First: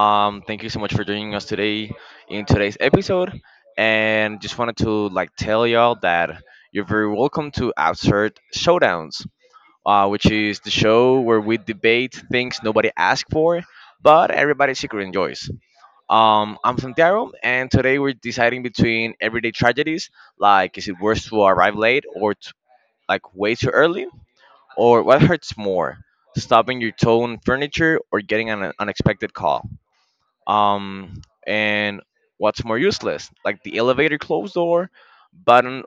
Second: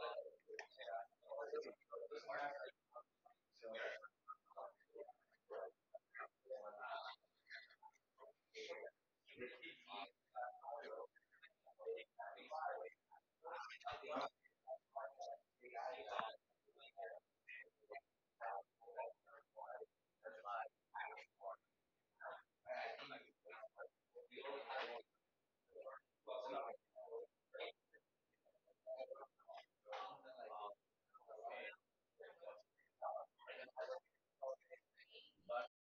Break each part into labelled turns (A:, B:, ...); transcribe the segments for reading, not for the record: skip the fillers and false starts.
A: Thank you so much for joining us today in today's episode. And just wanted to like tell y'all that you're very welcome to Absurd Showdowns, which is the show where we debate things nobody asked for, but everybody secretly enjoys. I'm Santiago, and today we're deciding between everyday tragedies, like is it worse to arrive late or like way too early, or what hurts more, stopping your toe on furniture or getting an unexpected call? Um, and what's more useless, like the elevator closed door button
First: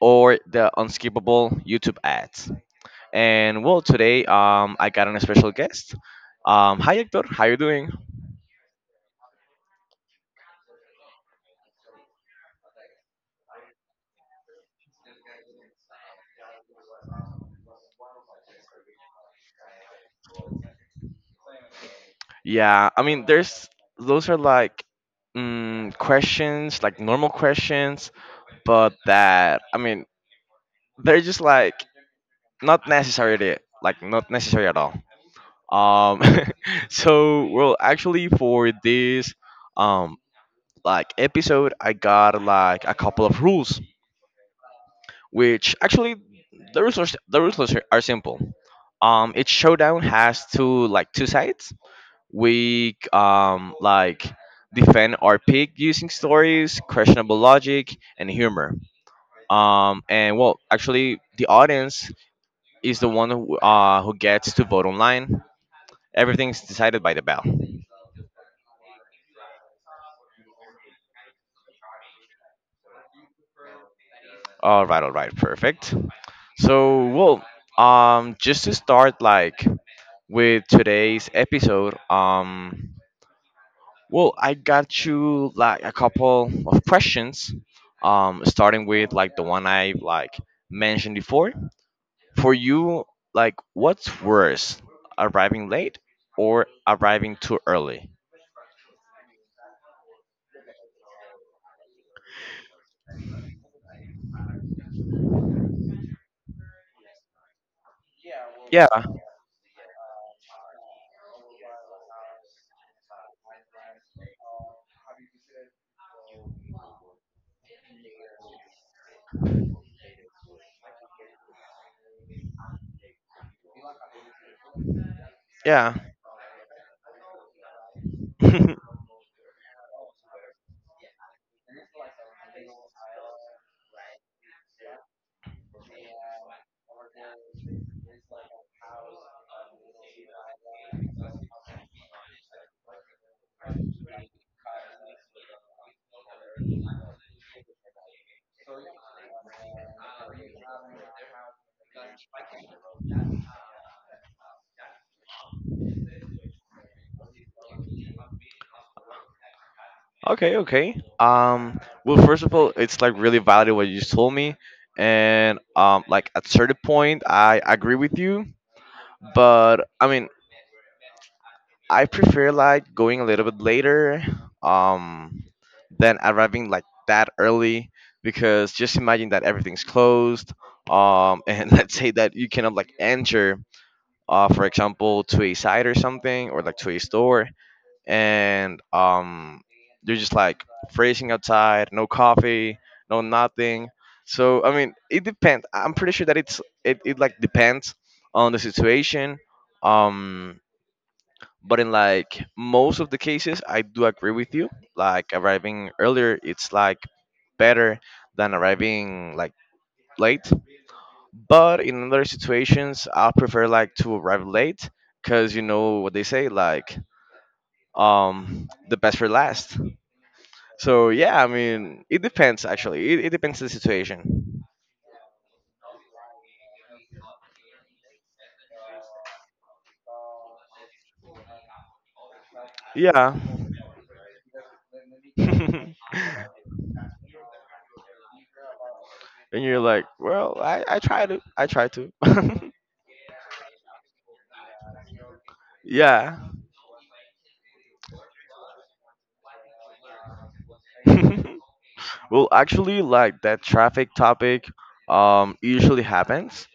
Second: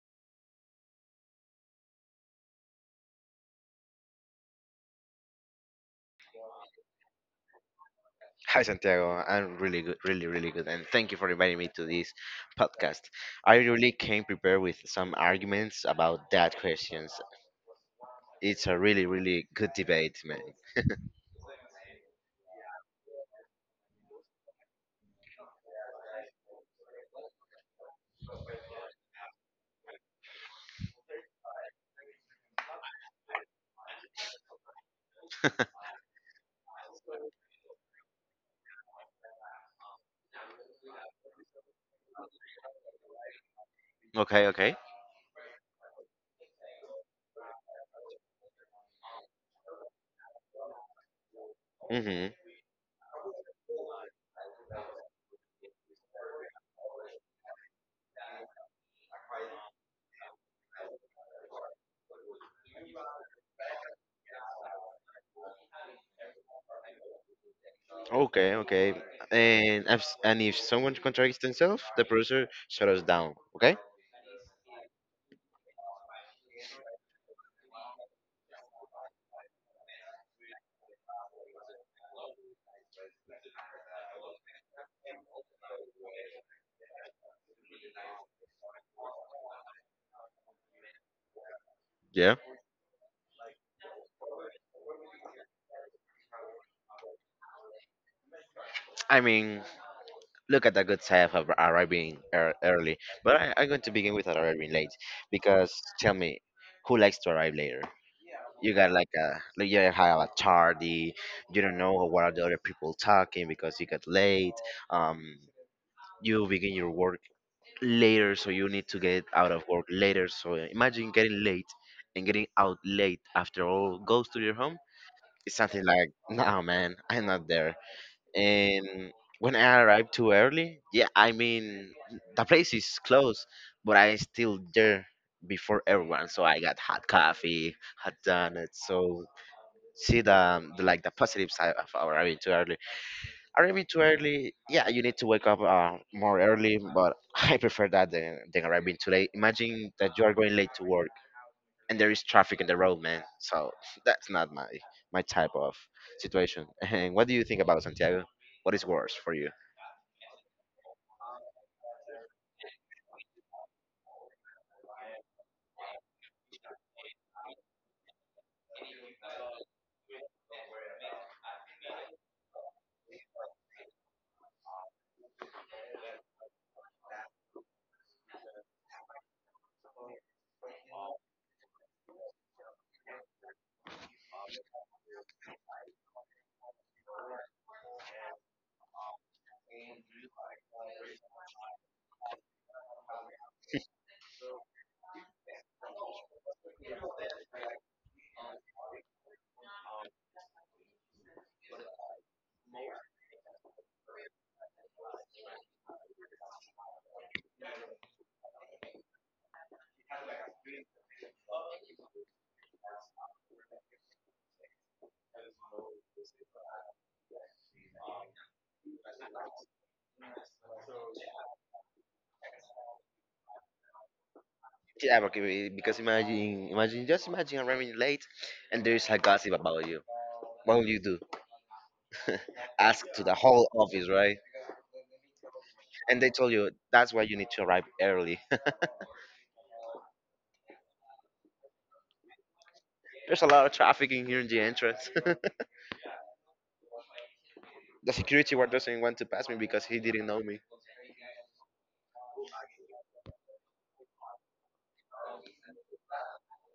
A: or the unskippable YouTube ads? And well, today I got an special guest. Hi Hector, how you doing?
B: Hi Santiago, I'm really good, really, really good, and thank you for inviting me to this podcast. I really came prepared with some arguments about that questions. It's a really, really good debate, man.
A: Yeah, I mean, there's those are like questions, like normal questions, but that I mean, they're just not necessary, like not necessary at all. Um, so well, actually, for this um like episode, I got like a couple of rules,
B: Okay, okay.
A: which actually the rules are s- the rules are s- are simple. Each showdown has two sides.
B: Mm-hmm.
A: We defend our pick using stories, questionable logic, and humor. And well, actually, the audience is the one who gets to vote online. Everything's decided by the bell.
B: Okay, okay. And if someone contradicts themselves, the producer shut us down. Okay.
A: All right, perfect. So, well, just to start, like with today's episode, well, I got you like a couple of questions, starting with like the one I like mentioned before.
B: Yeah.
A: For you, like, what's worse, arriving late or arriving too early?
B: I mean, look at the good side of early, but I'm going to begin with arriving late because tell me, who likes to arrive later? You
A: Yeah,
B: got like a like you have a tardy, you don't know what are the other people talking because you got late, um you begin your work later, so you need to get out of work later. So imagine getting late and getting out late after all, goes to your home. It's something
A: yeah.
B: like no man, I'm not there. And when I arrived too early, yeah, I mean, the place is closed, but I still there before everyone, so I got hot coffee, hot donuts. So see the like the positive side of arriving too early. Arriving too early, yeah, you need to wake up more early, but I prefer that than arriving too late. Imagine that you are going late to work and there is traffic in the road, man. So that's not my my type of situation. And what do you think about Santiago? What is worse for you?
A: Okay, okay. Well, first of all, it's like really valid what you just told me, and like at certain point, I agree with you, but I mean, I prefer like going a little bit later, um, than arriving like that early because just imagine that everything's closed, and let's say that you cannot like enter, for example, to a site or something or like to a store, and you're just like freezing outside, no coffee, no nothing. So I mean, it depends. I'm pretty sure that it like depends on the situation. Um, but in like most of the cases, I do agree with you. Like arriving earlier, it's like better than arriving like late. But in other situations, I prefer like to arrive late because you know what they say, like the best for last. So yeah, I mean, it depends actually. It depends on the situation.
B: Yeah, okay, because imagine, imagine, just imagine arriving late, and there is a gossip about you. What will you do? Ask to the
A: Yeah.
B: whole office, right?
A: And
B: And they told you that's why you need to arrive early.
A: you're like, well, I try to. I try to.
B: There's a lot of trafficking here in the entrance.
A: Yeah.
B: The security guard doesn't want to pass me because he didn't know me.
A: Well, actually, like that traffic topic usually happens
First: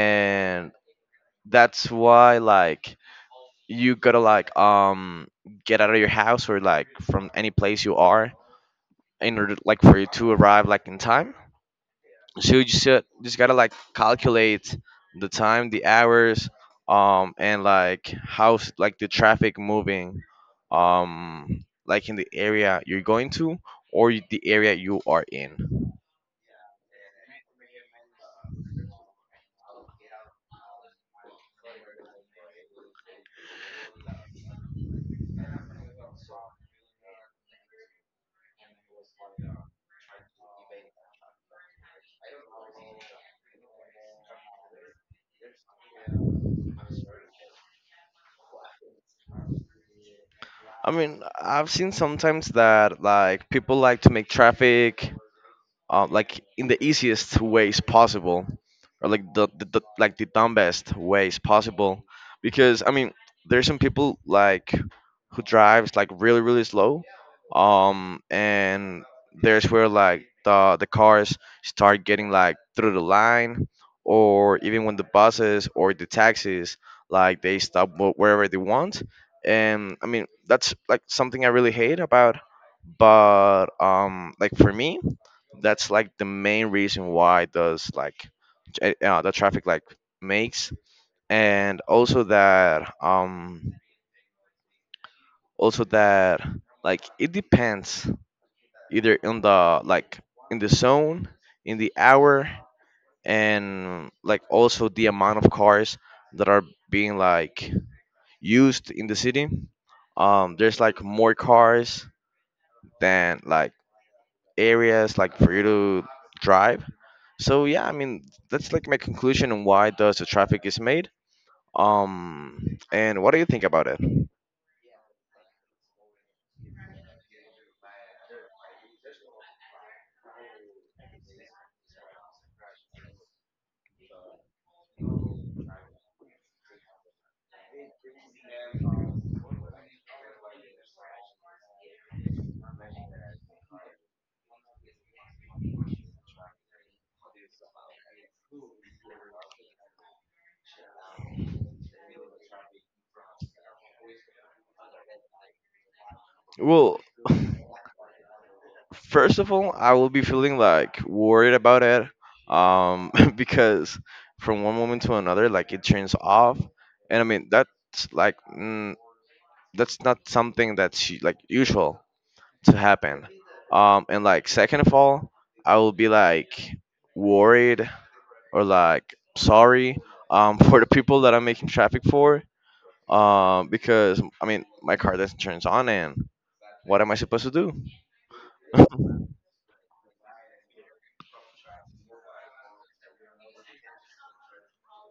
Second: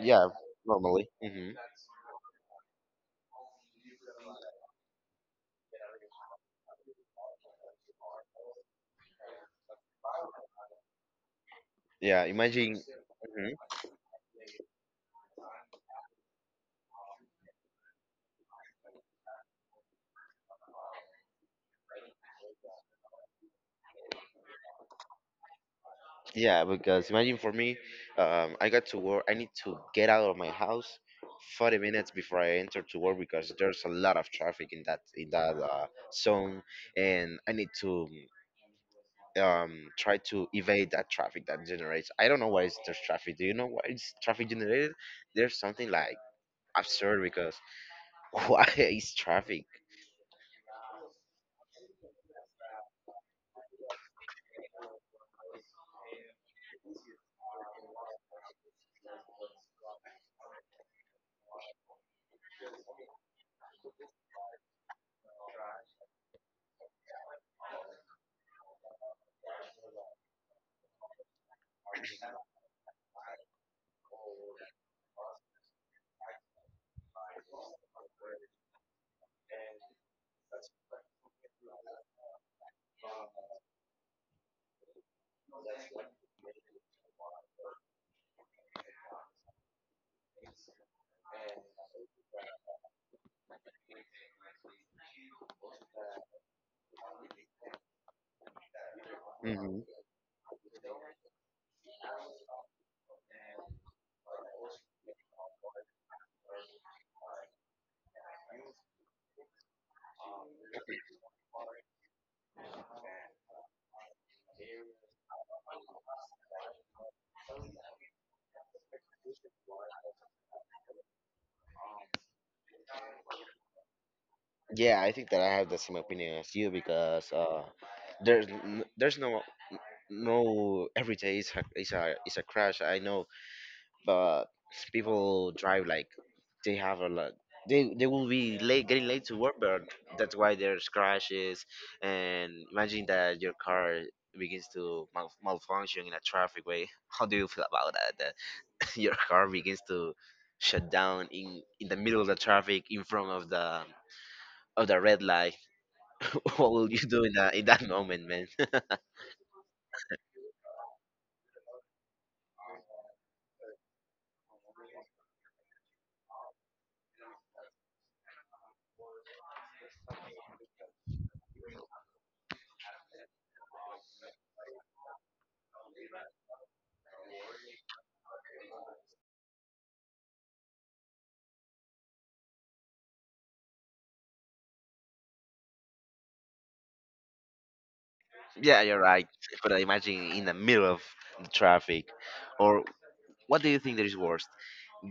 B: Yeah, normally.
A: that's why like you gotta like get out of your house or like from any place you are in order like for you to arrive like in time
B: Yeah,
A: so you
B: imagine.
A: just
B: Mhm.
A: gotta like calculate the time the hours and like how like the traffic moving like in the area you're going to or the area you are in.
B: Yeah, because imagine for me, I got to work. I need to get out of my house 40 minutes before I enter to work because there's a lot of traffic in that zone, and I need to try to evade that traffic that generates. I don't know why is there's traffic. Do you know why it's traffic generated? There's something like absurd. Why is traffic?
A: I mean I've seen sometimes that like people like to make traffic like in the easiest ways possible or like the dumbest ways possible because I mean there's some people like who drives like really really slow and there's where like the cars start getting like through the line or even when the buses or the taxis like they stop wherever they want and I mean that's like something I really hate about but like for me that's like the main reason why does like the traffic like makes and also that like it depends either in
B: Hmm.
A: the like in the zone in the hour and like also the amount of cars that are being like used in the city there's like more cars than like areas like for you to drive. So yeah, I mean that's like my conclusion on why does the traffic is made. And what do you think about it?
B: Yeah, I think that I have the same opinion as you because there's no no, every day is a is a crash. I know, but people drive like they have a lot. They will be late getting late to work, but that's why there's crashes. And imagine that your car begins to malfunction in a traffic way. How do you feel about that? Your car begins to shut down in the middle of the traffic in front of the red light. What will you
A: Well,
B: do in that moment, man?
A: first of all, I will be feeling like worried about it, because from one moment to another, like it turns off, and I mean that's like that's not something that's like usual to happen. And like second of all, I will be like worried or like sorry for the people that I'm making traffic for because I mean my car doesn't turn on and what am I supposed to do?
B: Yeah, you're right. But I imagine in the middle of the traffic, or what do you think that is worse,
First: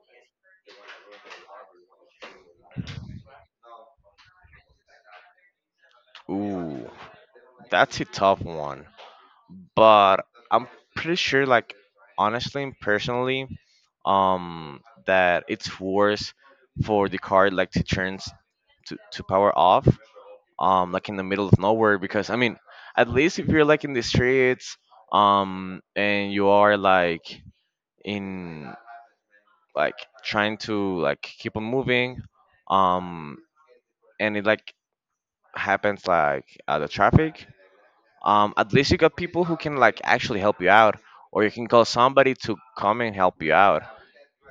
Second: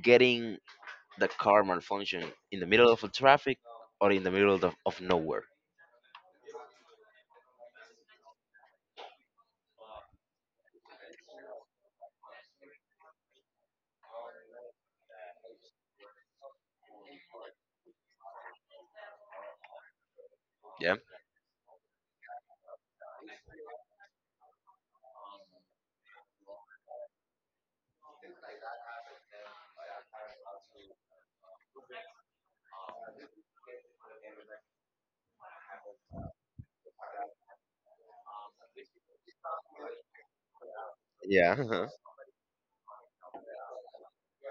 B: getting the car malfunction in the middle of the traffic or in the middle of nowhere?
A: Ooh, that's a tough one. But I'm pretty sure, like honestly and personally, that it's worse for the car like to turn s- to power off,
B: Yeah.
A: like in the middle of nowhere because I mean, at least if you're like in the streets, and you are like in like trying to like keep on moving um and it like happens like the traffic at least you got people who can like actually help you out or you
B: Yeah.
A: can call
B: Uh-huh.
A: somebody to come and help you out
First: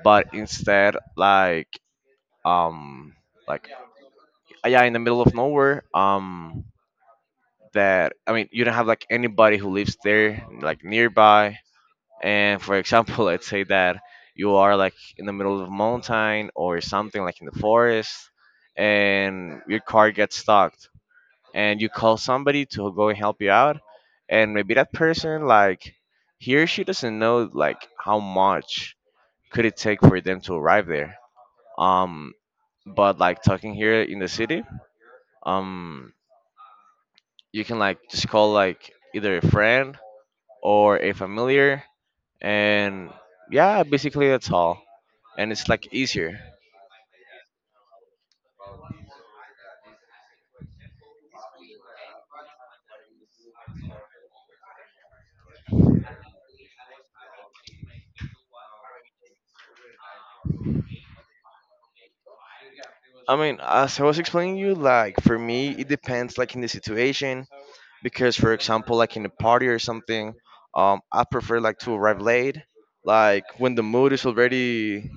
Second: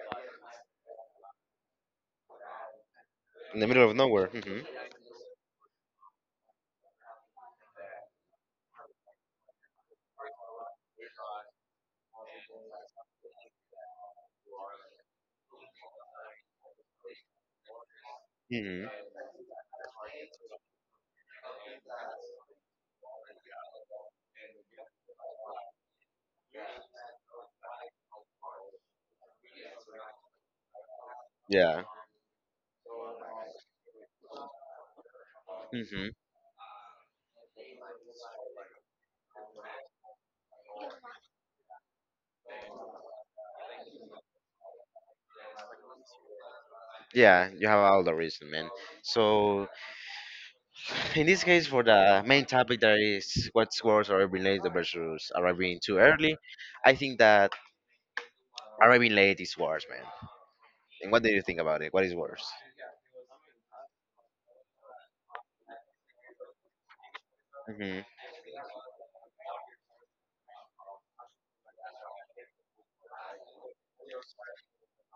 A: but instead like um
B: In the
A: like
B: middle of nowhere. Hmm.
A: yeah in the middle of nowhere that I mean you don't have like anybody who lives there like nearby. And for example, let's say that you are like in the middle of a mountain or something like in the forest,
B: Hmm.
A: and your car gets stuck, and you call somebody to go and help you out, and maybe that person like he or she doesn't know like how much could it take for them to arrive there.
B: Yeah.
A: Um, but like talking here in the city,
B: Hmm.
A: um, you can like just call like either a friend or a familiar, and yeah, basically that's all. And it's like easier.
B: Yeah, you have all the reason, man. So in this case, for the main topic that is what's worse, arriving late versus arriving too early, I think that arriving late is worse, man. And what do you think about it? What is worse?
A: I mean, as I was explaining you, like for me, it depends like in the situation
B: Hmm.
A: because, for example, like in a party or something, I prefer like to arrive late, like when the mood is already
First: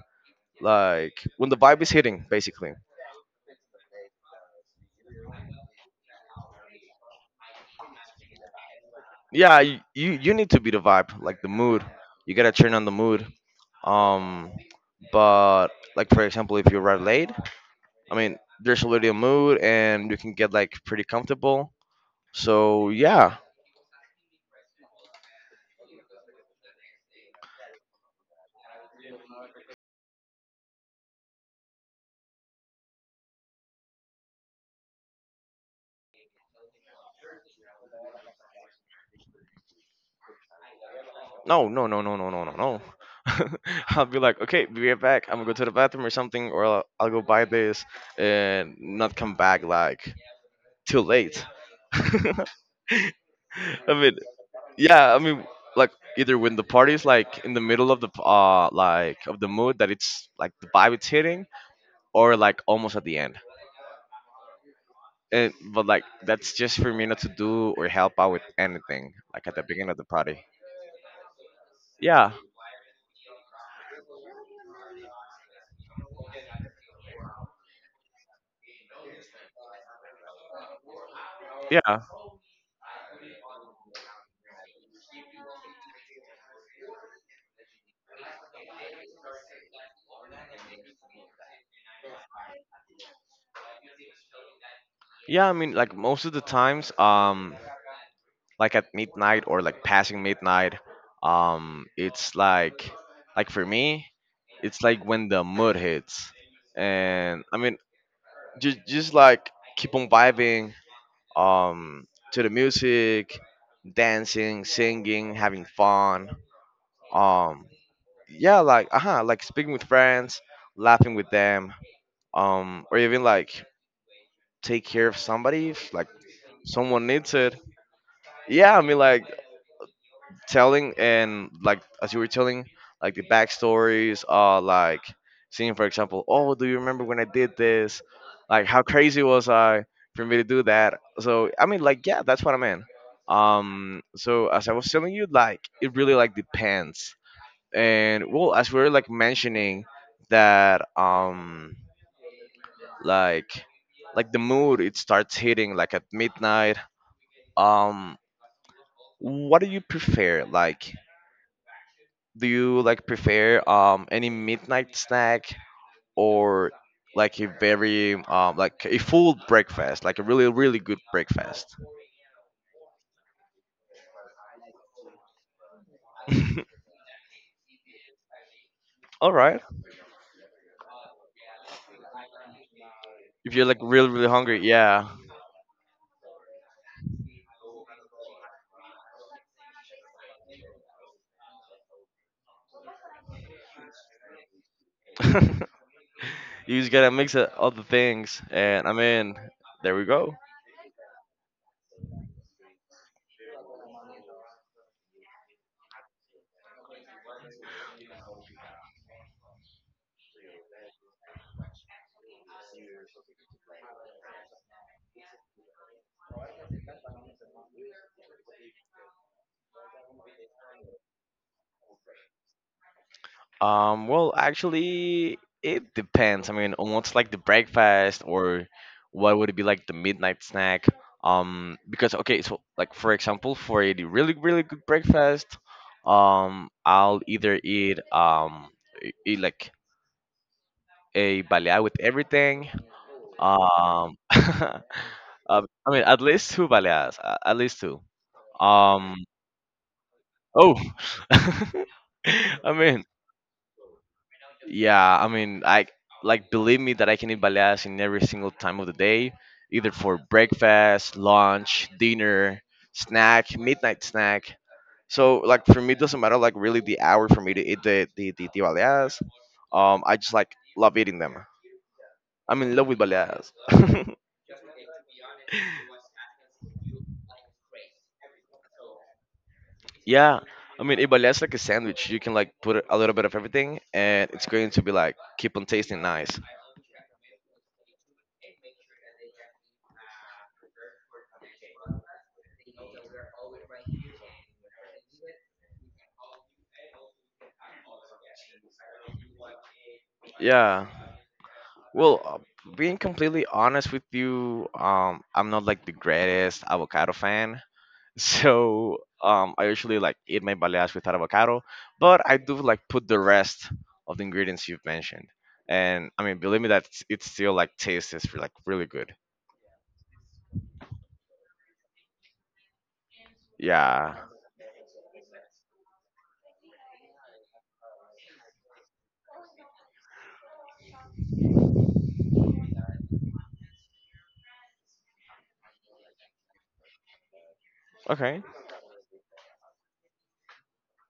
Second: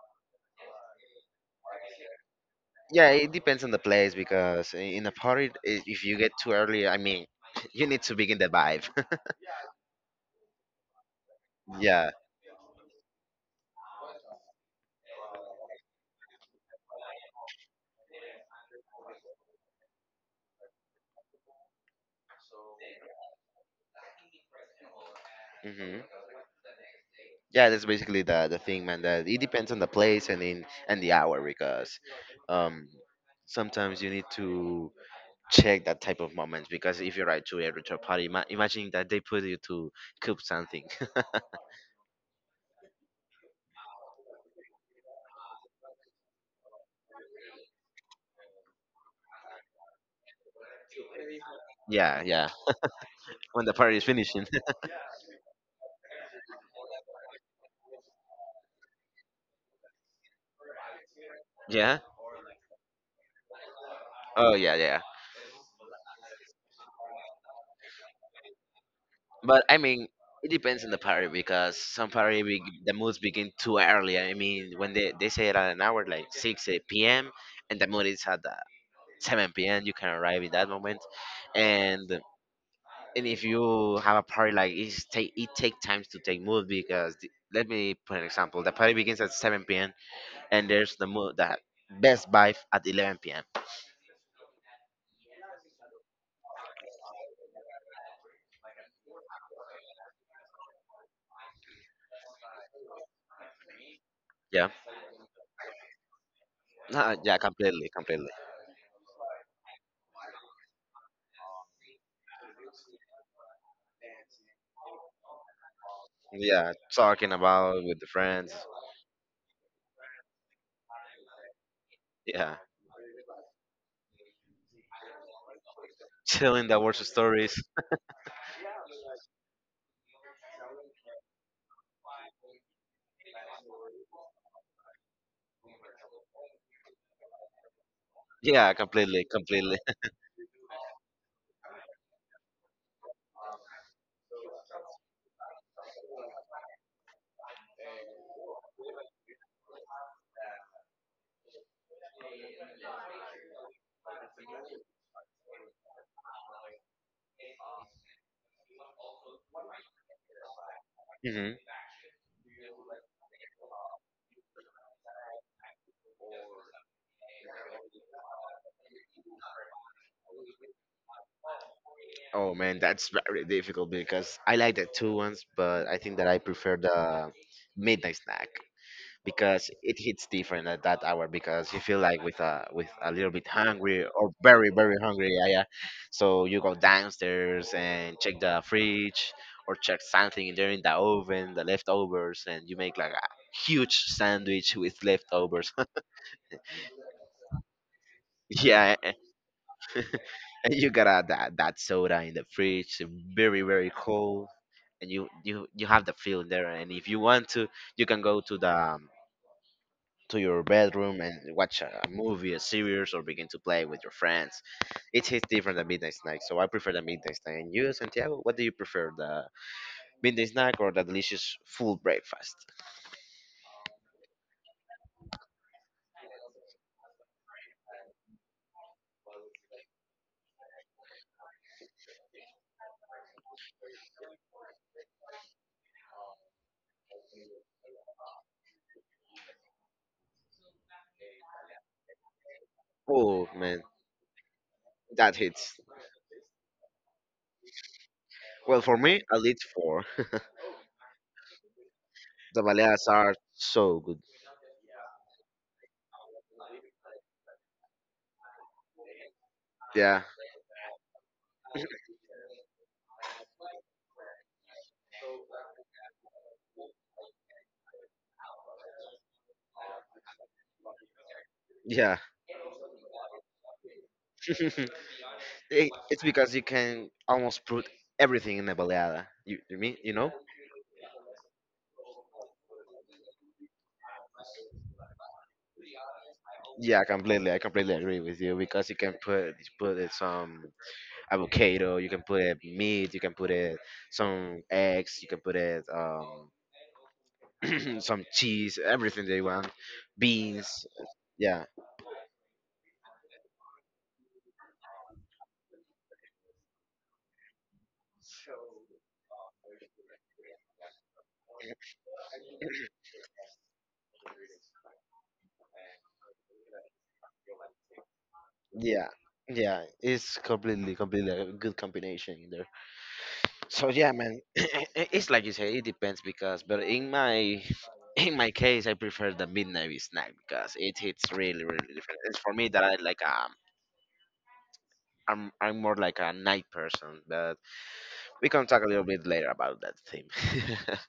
A: like when the vibe is hitting, basically.
B: Yeah, it depends on the place because in a party, if you get too early, I mean, you need to begin the vibe.
A: Yeah, you need to be the vibe, like the mood.
B: Yeah.
A: You gotta turn on the mood. Um, but like for example, if you arrive late, I mean, there's already a mood and you can get like pretty comfortable. So yeah,
B: Hmm. Yeah, that's basically the thing, man, that it depends on the place and in and the hour. Because um sometimes you need to check that type of moments, because if you write to a retro party, imagine that they put you to cook something.
A: no, no, no, no, no, no, no, no. I'll be like, okay, be right back. I'm gonna go to the bathroom or something, or I'll go buy this and not come back like too late.
B: Yeah,
A: I
B: yeah. When the party is
A: mean,
B: finishing.
A: yeah, I mean, like either when the party's like in the middle of the mood that it's like the vibe it's hitting,
B: Yeah.
A: or like almost at the end.
B: Oh yeah, yeah.
A: And but like that's just for me not to do or help out with anything like at
B: But
A: the
B: I
A: beginning of the
B: mean,
A: party.
B: it depends on the party because some
A: Yeah,
B: party the moods begin too early. I mean, when they say it at an hour like six p.m. and the mood is at seven p.m. You can arrive in that moment,
A: yeah.
B: and if you have a party like it's take it take times to take mood, because the, let me put an example. The party begins at 7 p.m. and there's that Best Buy at 11 p.m.
A: Yeah, I mean, like most of the times, like at midnight or like passing midnight, it's like for me,
B: Yeah.
A: it's like when the mood hits,
B: Nah, yeah,
A: and I mean,
B: completely, completely.
A: just like keep on vibing, um, to the music, dancing, singing, having fun,
B: Yeah, talking
A: um,
B: about with the friends.
A: yeah, like uh-huh, like speaking with friends, laughing with them,
B: Yeah.
A: or even like take care of somebody if like
B: Chilling the worst
A: someone needs
B: stories.
A: it. Yeah, I mean, like telling and like as you were telling like the backstories like seeing for example oh do you remember when I did this like
B: Yeah,
A: how crazy
B: completely,
A: was
B: completely.
A: I for me to do that so I mean like yeah that's what I meant so as I was telling you like it really like depends and well as we were like mentioning that like like the mood it starts hitting like at midnight um what do you prefer like
B: Hmm.
A: do you like prefer any midnight snack or like a very like a full breakfast, like a really really good breakfast?
B: Oh man, that's very difficult because I like the two ones, but I think that I prefer the midnight snack.
A: All right.
B: Because it hits different at that hour, because you feel like with a little bit
A: If you're like
B: hungry
A: really
B: or
A: really hungry,
B: very very
A: yeah.
B: hungry. Yeah, yeah. So you go downstairs and check the fridge, or check something in there in the oven, the leftovers, and you make like a huge sandwich with
A: You
B: leftovers.
A: just gotta mix it all the things, and I
B: Yeah. And
A: mean, there we go.
B: you got a, that that soda in the fridge, very very cold, and you have the feeling there. And if you want to, you can go to the to your bedroom and watch a movie, a series, or begin to play with your friends. It hits different than midnight snack, so I prefer the midnight snack. And you, Santiago, what do you prefer, the midnight snack or the delicious full breakfast?
A: Well, actually, it depends. I mean, on what's like the breakfast or what would it be like the midnight snack? Because okay, so like for example, for a really really good breakfast, I'll either eat like a baleada with everything.
B: Oh man,
A: Um,
B: that hits.
A: I mean, at least two baleadas, at least two.
B: Well, for me,
A: Um,
B: I least four.
A: oh,
B: The
A: I mean,
B: baleadas are so good.
A: yeah, I mean, I like believe me that I can eat baleadas in every single time of the day, either for
B: Yeah,
A: breakfast, lunch, dinner, snack, midnight snack. So like for me, it doesn't matter like really the hour for me to eat the baleadas. I just like love eating them.
B: yeah.
A: I'm in love with baleadas.
B: It- it's because you can almost put everything in a baleada. You mean you know?
A: Yeah, I mean, a baleadas like a sandwich. You can like put a little bit of everything, and it's going to be like keep on tasting nice.
B: Yeah, completely. I completely agree with you because you can put put it some avocado. You can put it meat. You can put it some eggs. You can put it some cheese. Everything they want. Beans.
A: Yeah.
B: Yeah,
A: Well, uh, Being completely honest with you, I'm not like the greatest avocado fan. So I usually like eat my baleadas without avocado, but I do like put the rest of the ingredients you've mentioned. And I mean, believe me that it's still like tastes is like really
B: yeah,
A: good.
B: yeah. It's completely, completely a good combination in there. So yeah,
A: Yeah.
B: man. It's like you say, it depends. Because, but in my in my case, I prefer the midnight snack because it hits really, really different. It's for me that I like I'm more like a night person, but
A: Okay.
B: we can talk a little bit later about that theme.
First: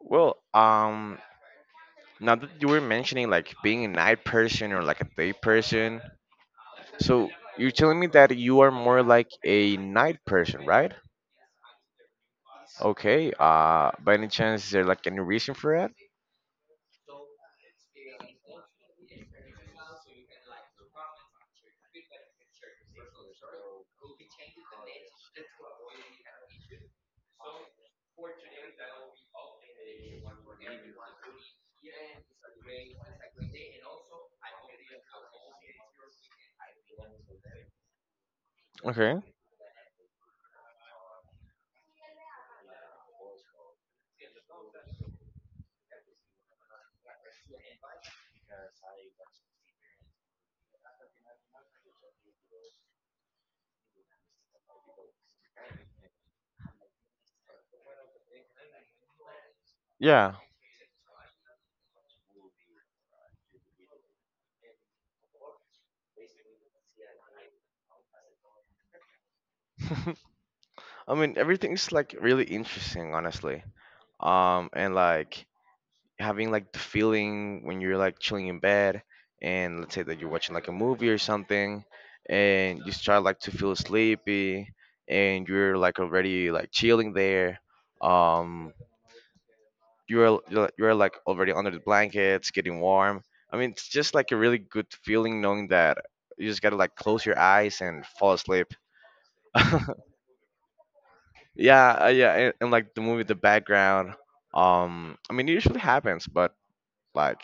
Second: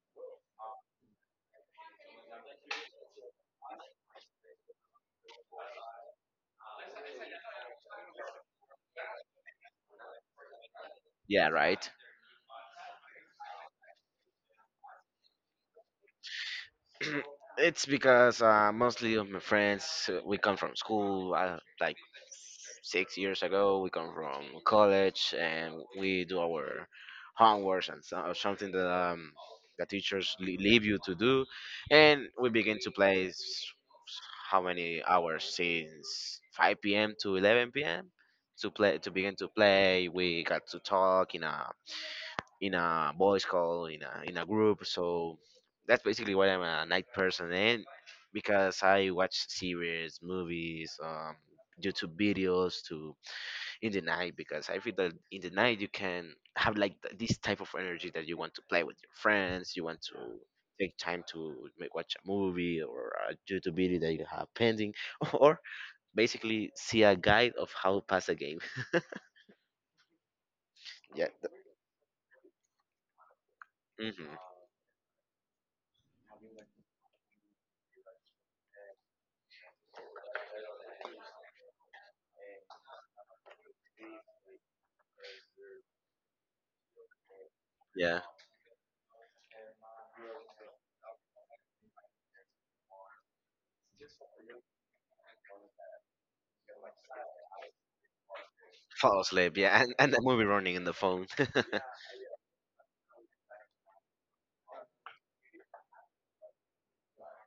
A: Well, um, Now that you were mentioning like being a night person or like a day person, so you're telling me that you are more like a night person, right?
B: Yeah, right.
A: Okay. By any chance, is there like any reason for it?
B: It's because mostly of my friends we come from school like 6 years ago. We come from college, and we do our homework and so, or something that the teachers leave you to do, and we begin to how many hours since 5 p.m. to 11 p.m. to play, to
A: Okay.
B: begin to play. We got to talk in a voice call in a group. So that's basically why I'm a night person. And because I watch series, movies, YouTube videos to in the night, because I feel that in the night you can have like this type of energy, that you want to play with your friends, you want to
A: Yeah.
B: take time to make, watch a movie or a YouTube video that you have pending, or basically see a guide of how to pass a game.
A: I
B: Yeah.
A: mean, everything's like really interesting, honestly.
B: Hmm.
A: And like having like the feeling when you're like chilling in bed, and let's say that you're watching like a movie or something, and you start like to feel sleepy, and you're like already like chilling there.
B: Yeah.
A: Um, you're like already under the blankets, getting warm. I mean, it's just like a really good feeling knowing that you just gotta like close your eyes and fall asleep.
B: Fall asleep, yeah, and the movie running in the phone.
A: Yeah, and like the movie, the background. I mean, it usually happens, but like,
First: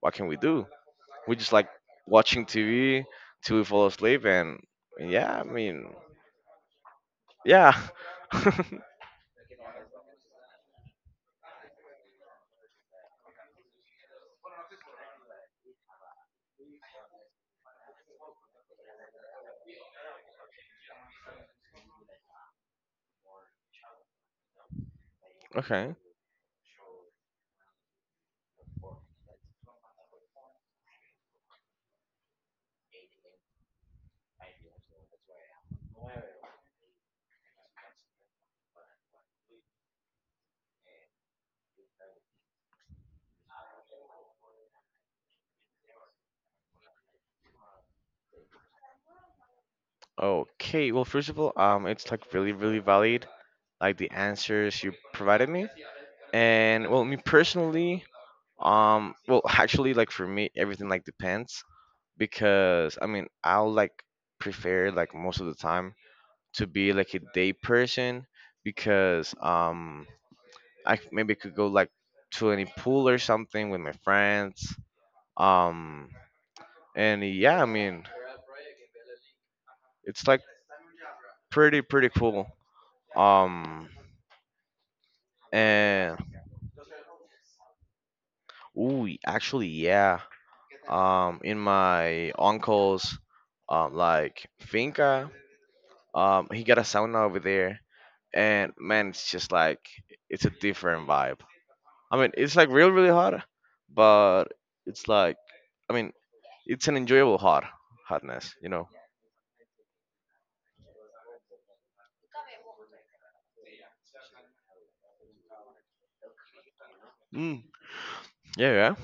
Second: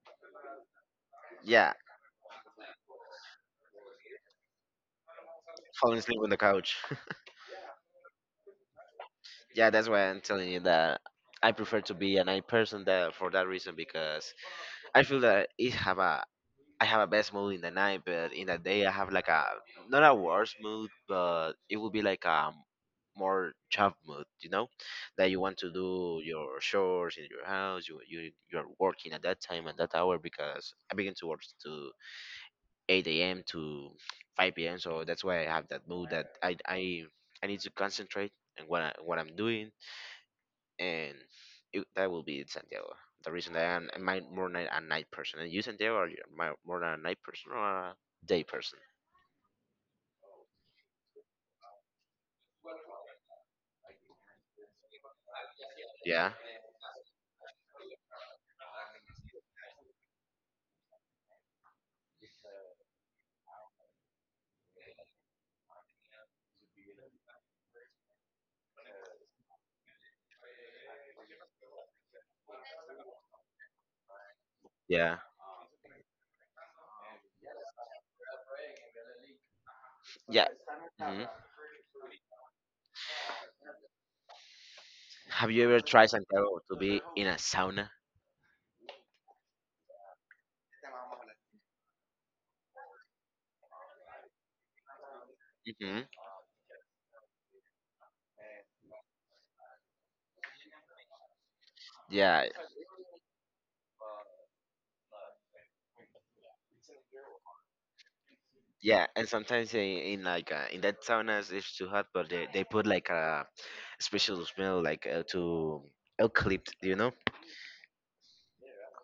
A: what can we do? We just like
B: Yeah,
A: watching TV till we fall asleep, and yeah, I mean,
B: falling asleep on the couch.
A: yeah.
B: Yeah, that's why I'm telling you that I prefer to be a night person, that for that reason, because I feel that it have a I have a best mood in the night, but in the day I have like a not a worse mood, but it will be like a more job mood, you know, that you want to
A: okay,
B: do your chores in your house. You are working at that time and that hour, because I begin to work to 8 a.m. to 5 p.m. So that's why I have that mood, that I need to concentrate and what I'm doing. And it, that will be it, Santiago. The reason that more night a night person. And you, Santiago, are you more than a night person or a day person?
A: okay. Well, First of all, it's like really, really valid, like the answers you provided me.
B: Yeah,
A: And well, me personally, actually, like for me, everything like depends because I mean, I'll like prefer like most of the time to be like a day person because I c- maybe could go like to any pool or something with my friends.
B: yeah,
A: Um, and yeah, I mean, it's like
B: yeah. Hmm.
A: pretty cool. Um,
B: Have you ever tried,
A: and
B: Santiago, to be in a sauna?
A: Ooh, actually, yeah. In my uncle's like finca.
B: Hmm.
A: He got a sauna over there, and man, it's just like it's a different vibe. I mean,
B: Yeah,
A: it's like real, really hot, but it's like I mean, it's an enjoyable hotness, you know.
B: yeah. And sometimes they, in like in that saunas it's too hot, but they put like a special smell like to eucalypt, you know.
A: Mm, yeah,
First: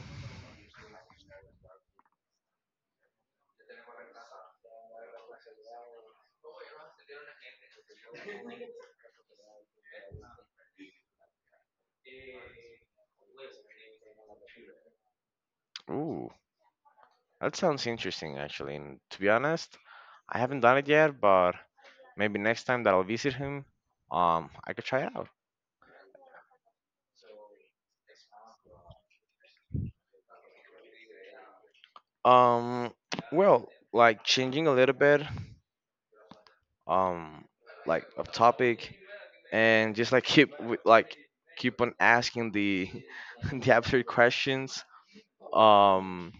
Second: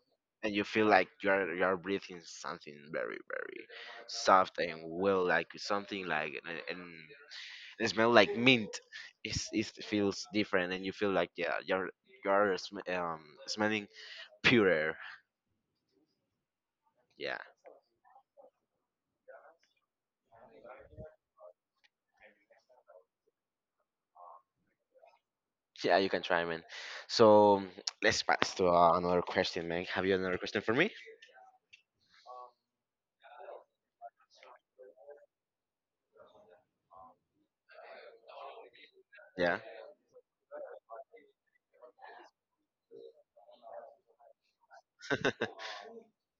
B: And you feel like you're breathing something very very soft and well, like something like, and it smell like mint. It's, it feels different, and you feel like yeah, you're you're sm- um, smelling purer.
A: yeah. Ooh,
B: Yeah.
A: that sounds interesting actually. And to be honest, I haven't done it yet, but maybe next time that I'll visit him, I could try it out.
B: Yeah, you can try, man. So let's pass to another question, man. Have you another question for me?
A: Um, well, like changing a little bit. um like of topic
B: Yeah.
A: and just like keep with like keep on asking the the absurd questions um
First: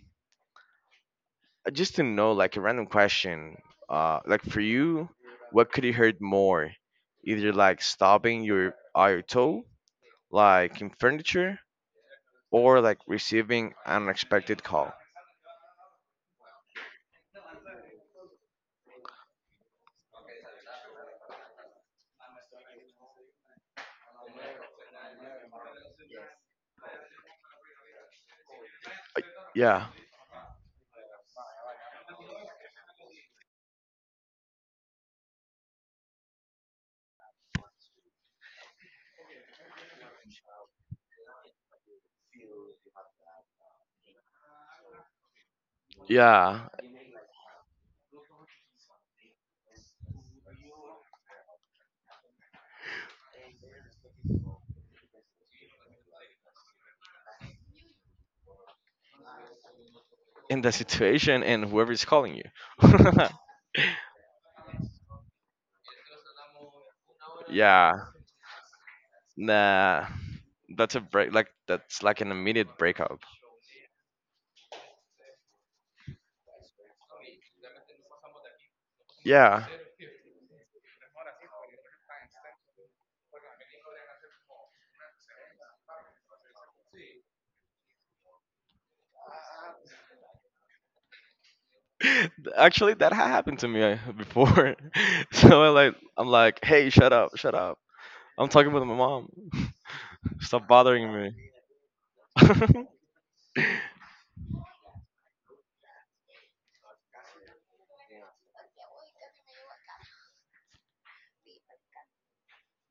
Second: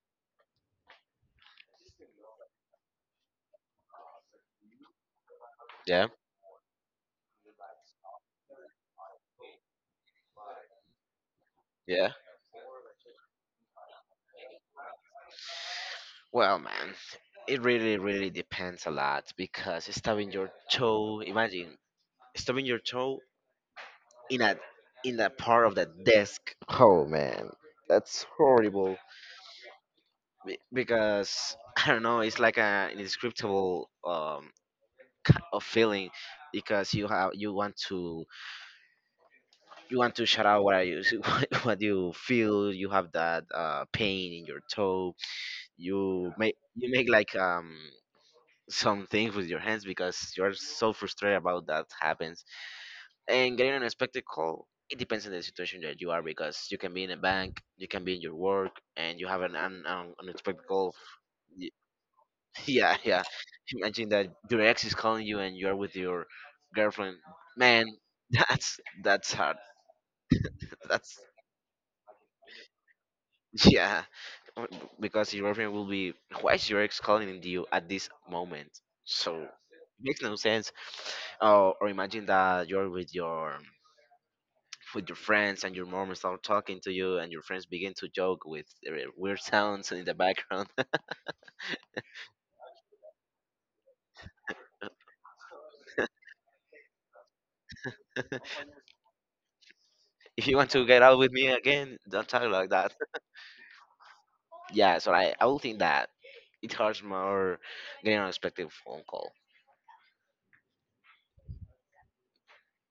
A: just to know like a random question like for you, what could you
B: Yeah.
A: hurt more, either like stopping your toe like in furniture
B: Yeah.
A: or like receiving an unexpected call.
B: Well, man, it really, really depends a lot because stubbing your toe. Imagine stubbing your toe in a in a part of the desk. Oh man, that's horrible.
A: Uh, yeah
B: Because I don't know, it's like a indescribable kind of feeling because you want to shout out what are you what you feel. You have that pain in your toe. You make
A: yeah.
B: you make like some things with your hands because you're so frustrated about that happens. And getting an unexpected call, it depends on the situation that you are because you can be in a bank, you can be in your work, and you have an
A: In
B: unexpected
A: the
B: call.
A: situation and
B: Y-
A: whoever is calling you.
B: Yeah, yeah. Imagine that your ex is calling you and you're with your girlfriend. Man,
A: Yeah,
B: that's hard.
A: nah, that's a
B: That's.
A: break. Like that's like an immediate breakup.
B: Yeah, because your girlfriend will be, why is your ex calling you at this moment? So it
A: Yeah,
B: makes no sense. Oh, or imagine that you're with your friends and your mom start talking to you and your friends begin to joke with their weird sounds in the background.
A: actually, that happened to me before. So I like, I'm like, hey, shut up, shut up. I'm talking with my mom.
B: If you
A: Stop
B: want to get
A: bothering
B: out
A: me.
B: with me again, don't talk like that. Yeah, so I will think that it hurts more getting an unexpected phone call.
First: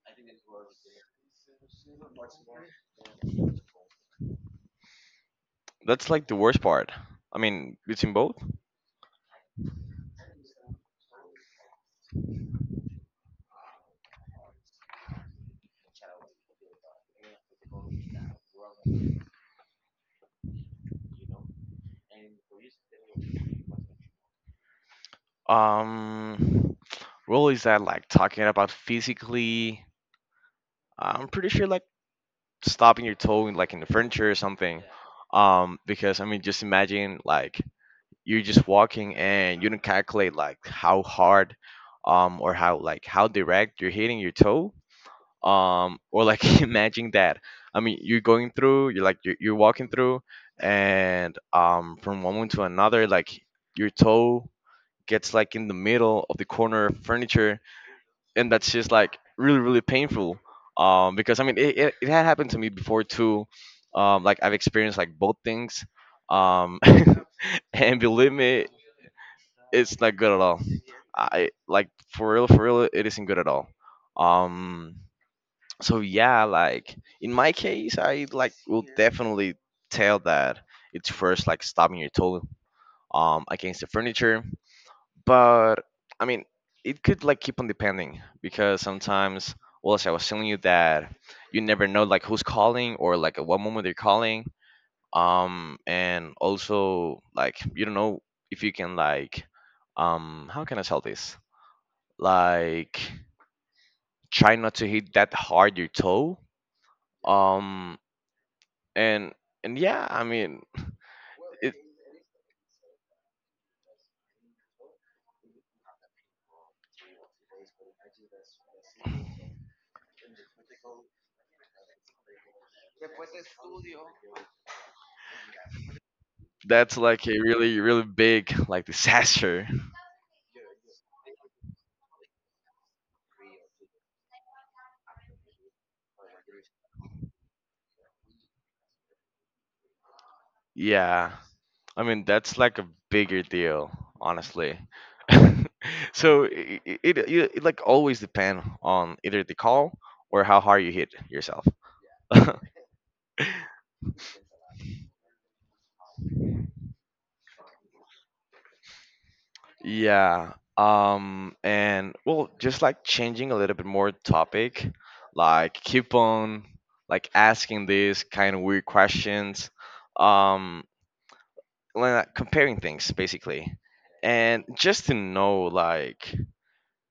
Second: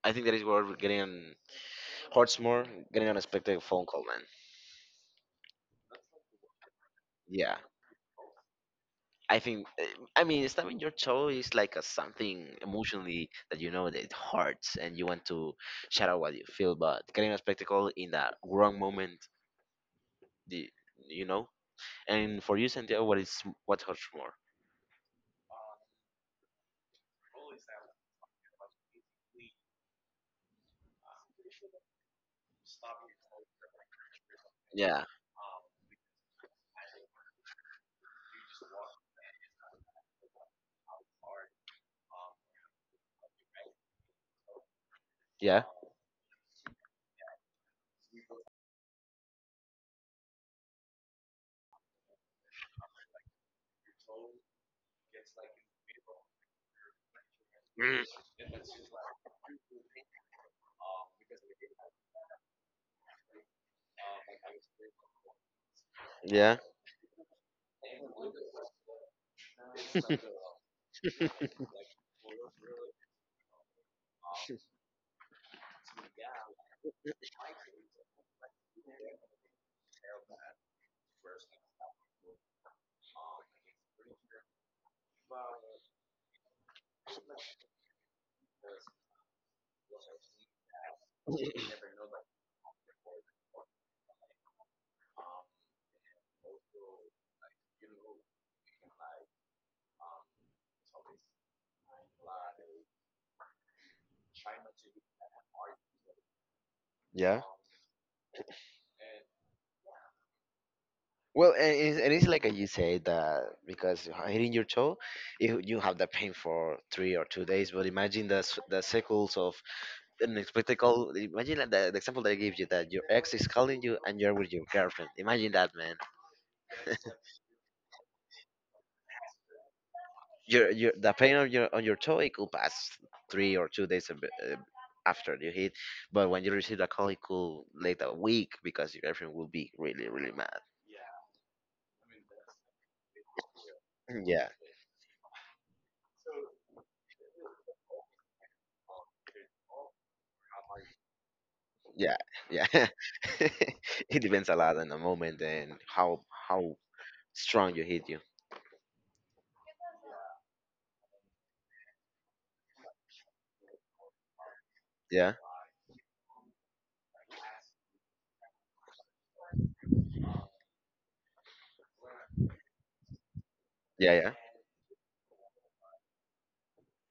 B: I think that is where we're getting hurts more getting an unexpected phone call, man.
A: That's like the worst part. I
B: Yeah.
A: mean, between both.
B: I think eh, I mean stabbing your toe is like a something emotionally that you know that it hurts and you want to shout out what you feel, but getting a spectacle in that wrong moment, the you know. And for you, Santiago, what hurts more?
A: Um, well, is that like talking about physically? I'm pretty sure like stopping your toe in, like in the furniture or something.
B: Yeah,
A: Because I mean, just imagine like you're just walking and you don't calculate like how hard, or how like how direct you're hitting your toe.
B: yeah,
A: Or like imagine that. I mean, you're going through, you're walking through, and from one moment to another, like your toe gets like in the middle of the corner of furniture,
B: Mm,
A: and that's just like really really painful, because I mean it had happened to me before too, like I've experienced like both things,
B: yeah,
A: um and believe me it's not good at all. I like for real it isn't good at all. um so yeah, like in my case, I like will definitely tell that it's first like stopping your toe against the furniture, but I mean, it could like keep on depending because sometimes, well, as I was telling you that you never know like who's calling or like at what moment they're calling. And also like you don't know if you can like, how can I tell this? Like, try not to hit that hard your toe.
B: yeah.
A: Um, and and yeah, I mean,
B: Well, and
A: it
B: it's, and it's like you say that because hitting your toe, you have that pain for 3 or 2 days. But imagine the cycles of an expected call. Imagine like the example that I gave you that your ex is calling you and you're with your girlfriend. Imagine that, man.
A: that's like a really really big like disaster.
B: Your the pain on your toe it could pass 3 or 2 days a bit, after you hit, but when you receive the call, it could late a week because your girlfriend will be really really mad.
A: Yeah. I mean, that's like a bigger deal,
B: Mm, yeah,
A: honestly. so it like always depend on either the call or how hard you hit yourself.
B: yeah, yeah. It depends a lot on the moment and how strong you hit you.
A: yeah. And well, just like changing a little bit more topic,
B: Yeah,
A: like keep on like asking these kind of weird questions, um, like comparing things basically,
B: yeah, yeah.
A: and just to know like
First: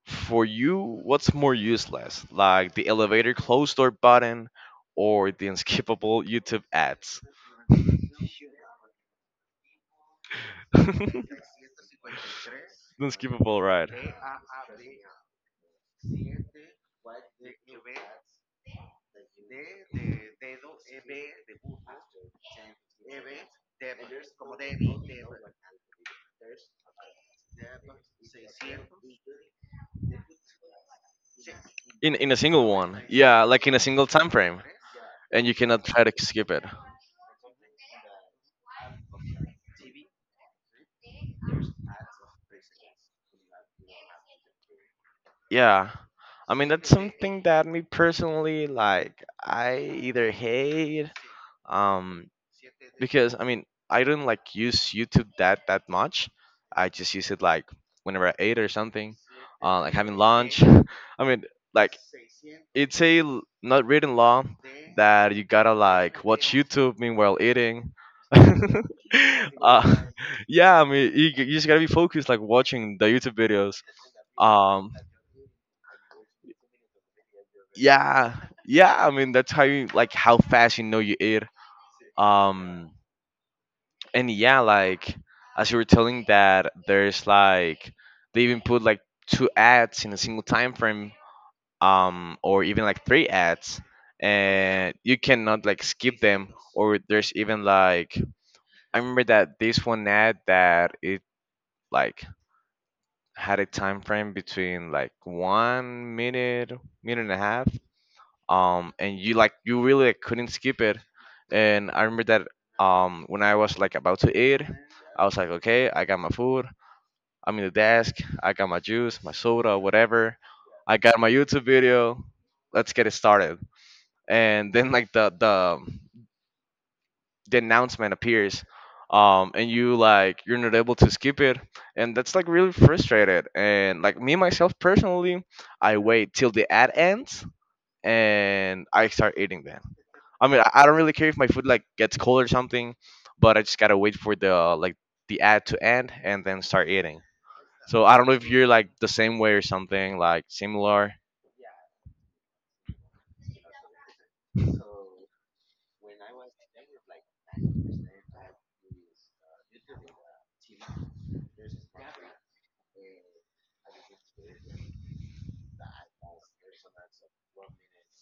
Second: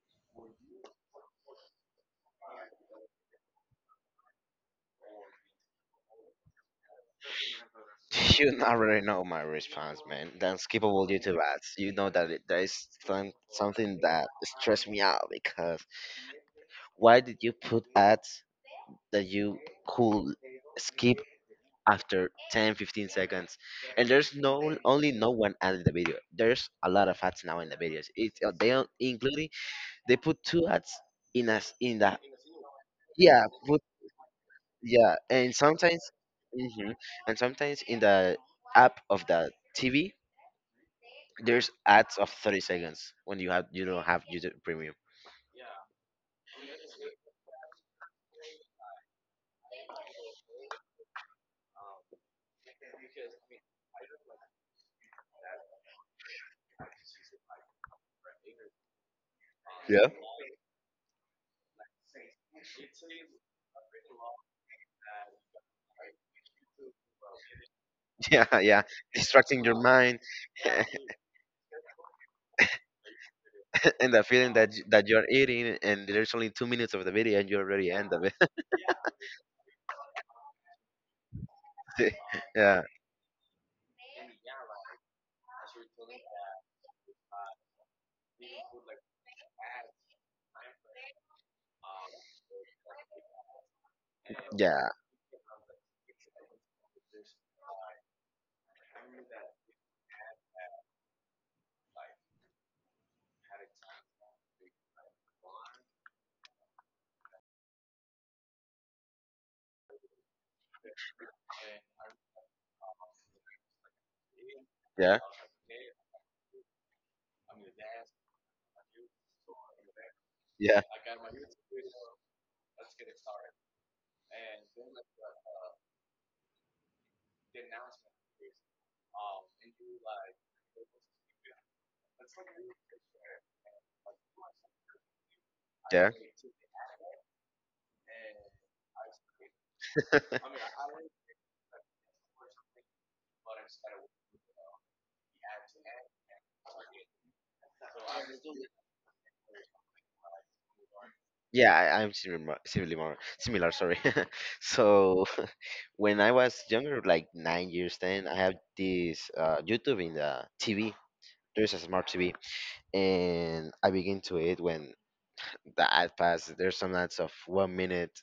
A: for you, what's more useless, like the elevator closed door button or the unskippable YouTube ads? The
B: You already know my response, man. The unskippable YouTube ads. You know that that is
A: unskippable ride.
B: something that stressed me out because why did you put ads that you could skip after 10, 15 seconds? And there's no only no one ad in the video. There's a lot of ads now in the videos. It's they are including they put two ads in us in the,
A: In a single one, yeah,
B: yeah,
A: like in a
B: put,
A: single time frame,
B: yeah,
A: and
B: and
A: you cannot
B: sometimes,
A: try to skip it.
B: hmm and sometimes in the app of the TV. There's ads of 30 seconds when you don't have YouTube Premium.
A: Yeah, I mean that's something that me personally like. I either hate um, because I mean I don't like use YouTube that that much. I just use it like whenever I ate or something, like having lunch. I mean, like it's a l- not written law that you gotta like watch YouTube meanwhile eating.
B: Yeah, yeah, distracting your
A: uh,
B: mind.
A: yeah, I mean you, you just gotta be focused like watching the YouTube videos.
B: And the feeling that
A: Um,
B: that you're eating, and there's only 2 minutes of the video, and you already end of it.
A: yeah, yeah. I mean that's how you like how fast you know you eat.
B: Yeah,
A: Um, and yeah, like as you were telling that there's like they even put like two ads in a single time frame, or even like three ads,
B: yeah,
A: and you cannot like skip them. Or there's even like I remember that this one ad that it like had a time frame between like 1 minute, minute and a half, and you like you really like, couldn't skip it, and I remember that when I was like about to eat,
B: yeah,
A: I was like okay, I got my food, I'm in the desk, I got my juice, my soda, whatever,
B: yeah,
A: I got my YouTube video, let's get it started, and then like the the announcement appears, and you like you're not able to skip it, and that's like really frustrated, and like me myself personally, I
B: yeah.
A: wait till the ad ends and I start eating. I mean, I don't really care if my food like gets cold or something, but I just gotta wait for the like the ad to end and then start eating. So I don't know if you're like the same way or something like similar.
B: Yeah, I'm similar, similar. Sorry. So, when I was younger, like 9 years, 10, I have this YouTube in the TV. There's a smart TV, and I begin to it when the that fast. There's some ads of 1 minute.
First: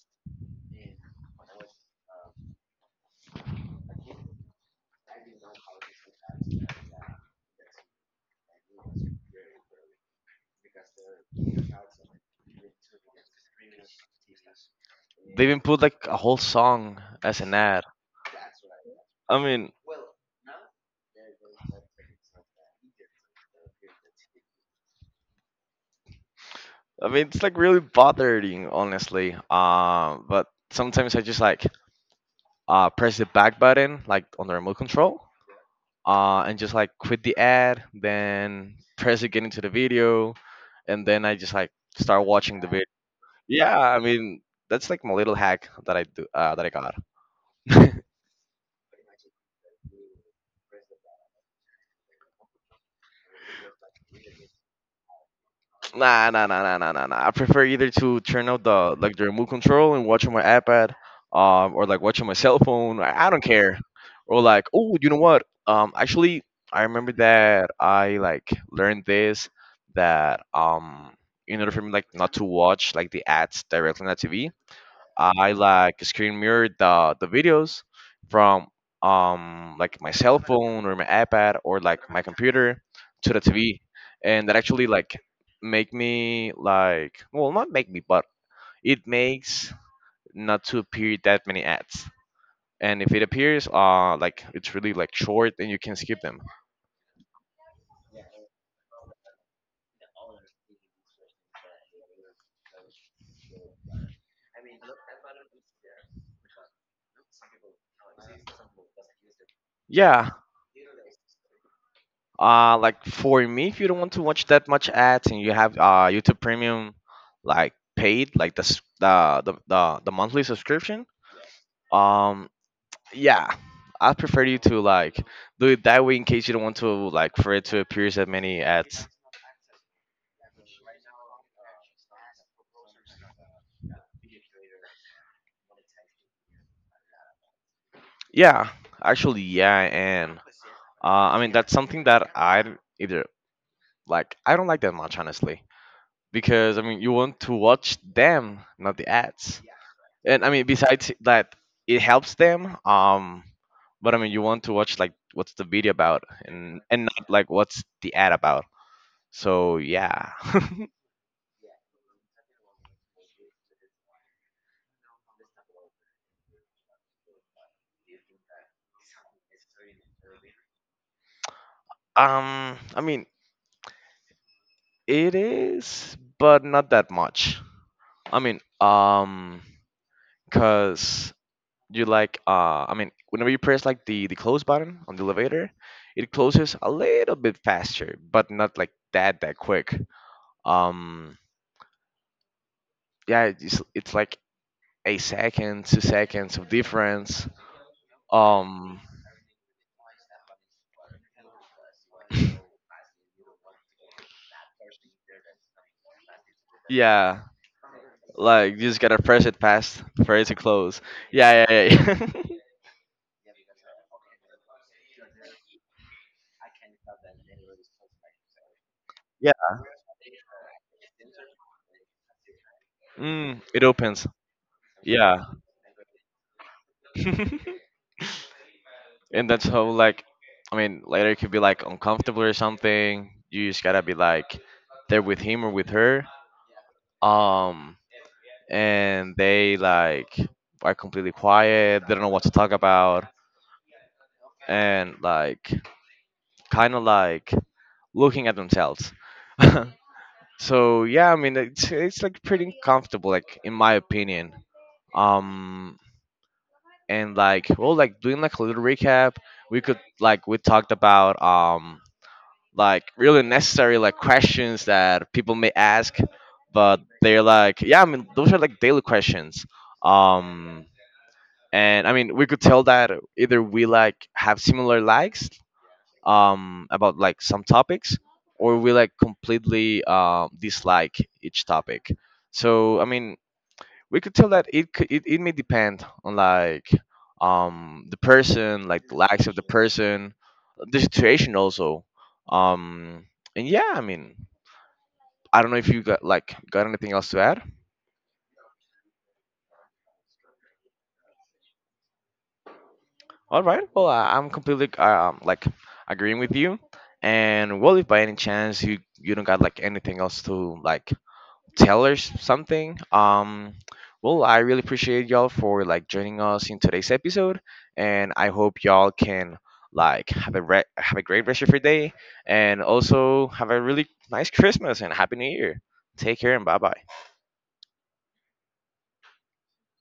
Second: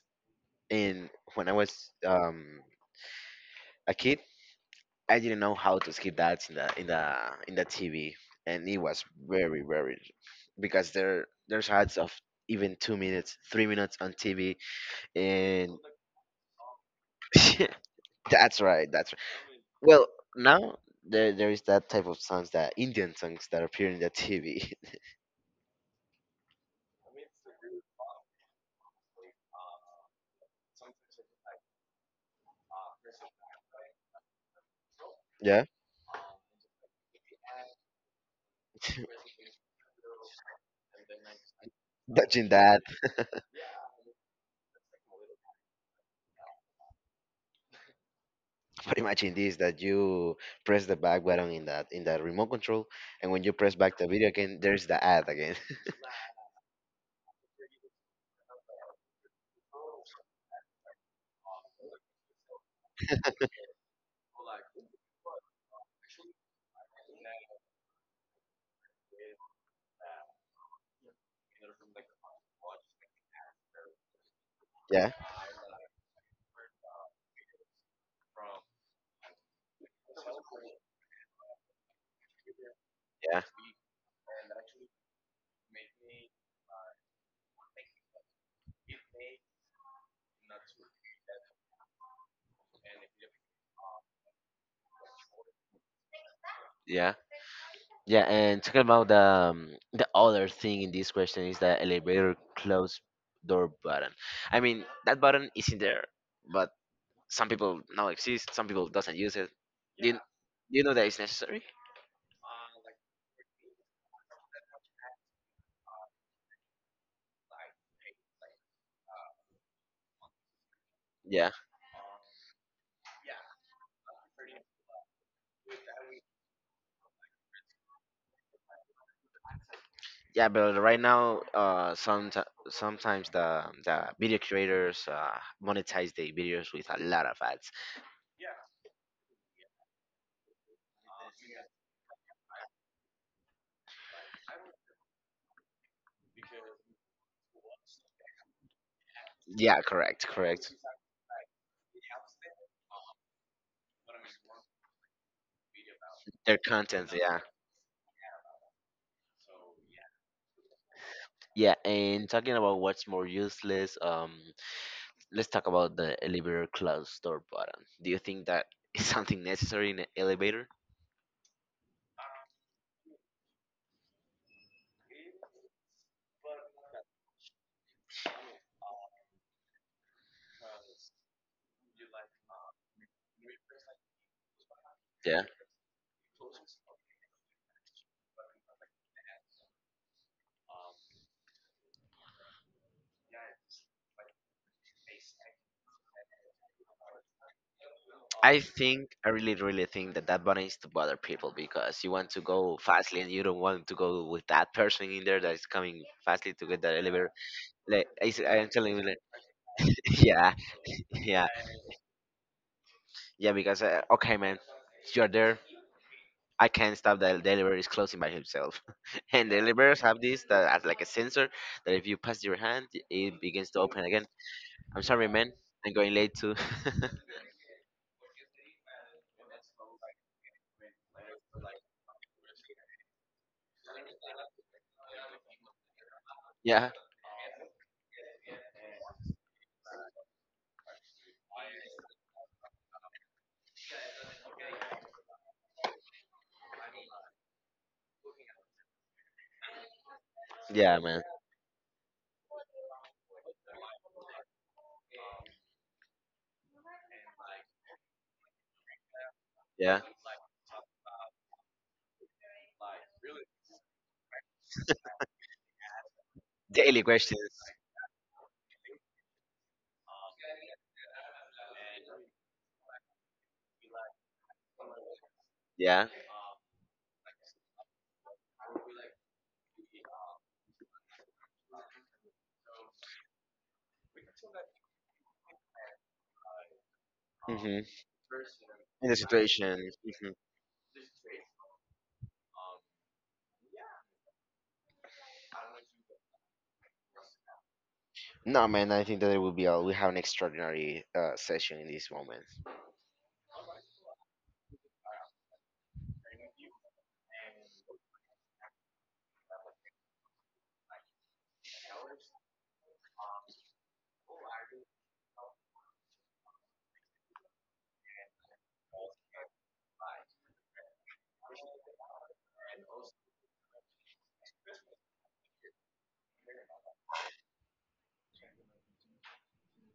B: And when I was a kid, I didn't know how to skip the ads in the TV, and it was very very because there's ads of even 2 minutes, 3 minutes on TV,
A: They even
B: and
A: put like a whole song as an ad.
B: that's right, that's right.
A: I mean,
B: Well, now there is that type of songs that Indian songs that appear in the TV.
A: I mean it's like really bothering, honestly. But sometimes I just like press the back button like on the remote control.
B: Yeah,
A: And just like quit the ad, then press again into the video, and then I just like start
B: touching
A: watching
B: that.
A: the. Yeah, I mean that's like my little hack that I do that I got.
B: But imagine this that you press the back button in that remote control, and when you press back the video again, there's the ad again.
A: Nah, nah, nah, nah, nah, nah, nah. I prefer either to turn out the like the remote control and watch on my iPad, or like watch on my cell phone. I don't care. Or like, oh, you know what? Actually, I remember that I like learned this that in order for me like not to watch like the ads directly on the TV,
B: Yeah,
A: I like screen mirrored the videos from like my cell phone or my iPad or like my computer to
B: yeah,
A: the TV, and that actually like make me like well not make me but it makes not to appear that many ads. And if it appears, like it's really like short and you can skip them.
B: yeah, yeah. And talking about the other thing in this question is the elevator close door button. I mean that button is in there, but some people now exist, some people doesn't use it. Do you, do
A: Yeah,
B: you know that it's necessary?
A: like for me, if you don't want to watch that much ads and you have YouTube Premium, like paid, like the s- the monthly subscription.
B: Yeah.
A: Um, yeah, I prefer you to like do it that way in case you don't want to like for it to appear as many ads.
B: Yeah, but right now, sometimes the video creators monetize their videos with a lot of ads.
A: Yeah, actually, yeah, and I mean that's something that I either like I don't like that much honestly because I mean you want to watch them, not the ads.
B: Yeah, correct,
A: And I mean
B: correct.
A: besides that, it helps them. But I mean you want to watch like what's the video about
B: Their
A: and
B: content,
A: not
B: yeah.
A: like what's the ad about. So yeah.
B: Yeah, and talking about what's more useless, let's talk about the elevator close door button. Do you think that is something necessary in an elevator?
A: I mean, it is, but not that much. I mean, cause you like, I mean, whenever you press like the close button on the
B: Yeah.
A: elevator, it closes a little bit faster, but not like that that quick. Um, yeah, it's like a second, 2 seconds of difference. Um,
B: I really really think that that button is to bother people because you want to go fastly and you don't want to go with that person in there that is coming fastly to get that elevator.
A: yeah,
B: Like I'm
A: like you
B: telling
A: just
B: you,
A: gotta
B: like,
A: press it past for it
B: yeah,
A: to close.
B: yeah,
A: Yeah, yeah, yeah. Yeah.
B: yeah. Because okay, man, you're there. I can't stop the delivery is closing by himself, and
A: yeah.
B: the deliverers have this that as like a sensor that if you pass your hand, it
A: Mm,
B: begins to
A: it
B: open again.
A: opens.
B: I'm sorry,
A: Yeah.
B: man. I'm going late too.
A: And that's how like I mean later it could be like uncomfortable or something. You just gotta be like there with him or with her.
B: Yeah,
A: Um and they like are completely quiet, they don't know what to talk about and like kinda like looking at themselves.
B: yeah,
A: So
B: man.
A: yeah, I mean it's like pretty uncomfortable like in my opinion. um and like well like doing like a little recap, we could
B: Yeah,
A: like we talked about like really necessary like questions that people may ask, but
B: daily
A: they're
B: questions.
A: like yeah I mean those are like daily questions, um and I mean we could tell that either we like have similar likes
B: Yeah,
A: about like some topics or we like completely dislike each topic. So I mean we could tell that it could it may depend on like
B: hmm
A: the person, like
B: in
A: the
B: the
A: likes of the
B: situation. hmm
A: person, the situation also. Um and yeah I mean, I don't know if you got like got anything else to add.
B: No, man. I think that it will be all. We have an extraordinary session in this moment.
A: All right, well I'm completely like agreeing with you, and well if by any chance you you don't got like anything else to like tell us something. Well, I really appreciate y'all for like joining us in today's episode, and I hope y'all can like have a great rest of your day, and also have a really nice Christmas and Happy New Year. Take care and bye bye.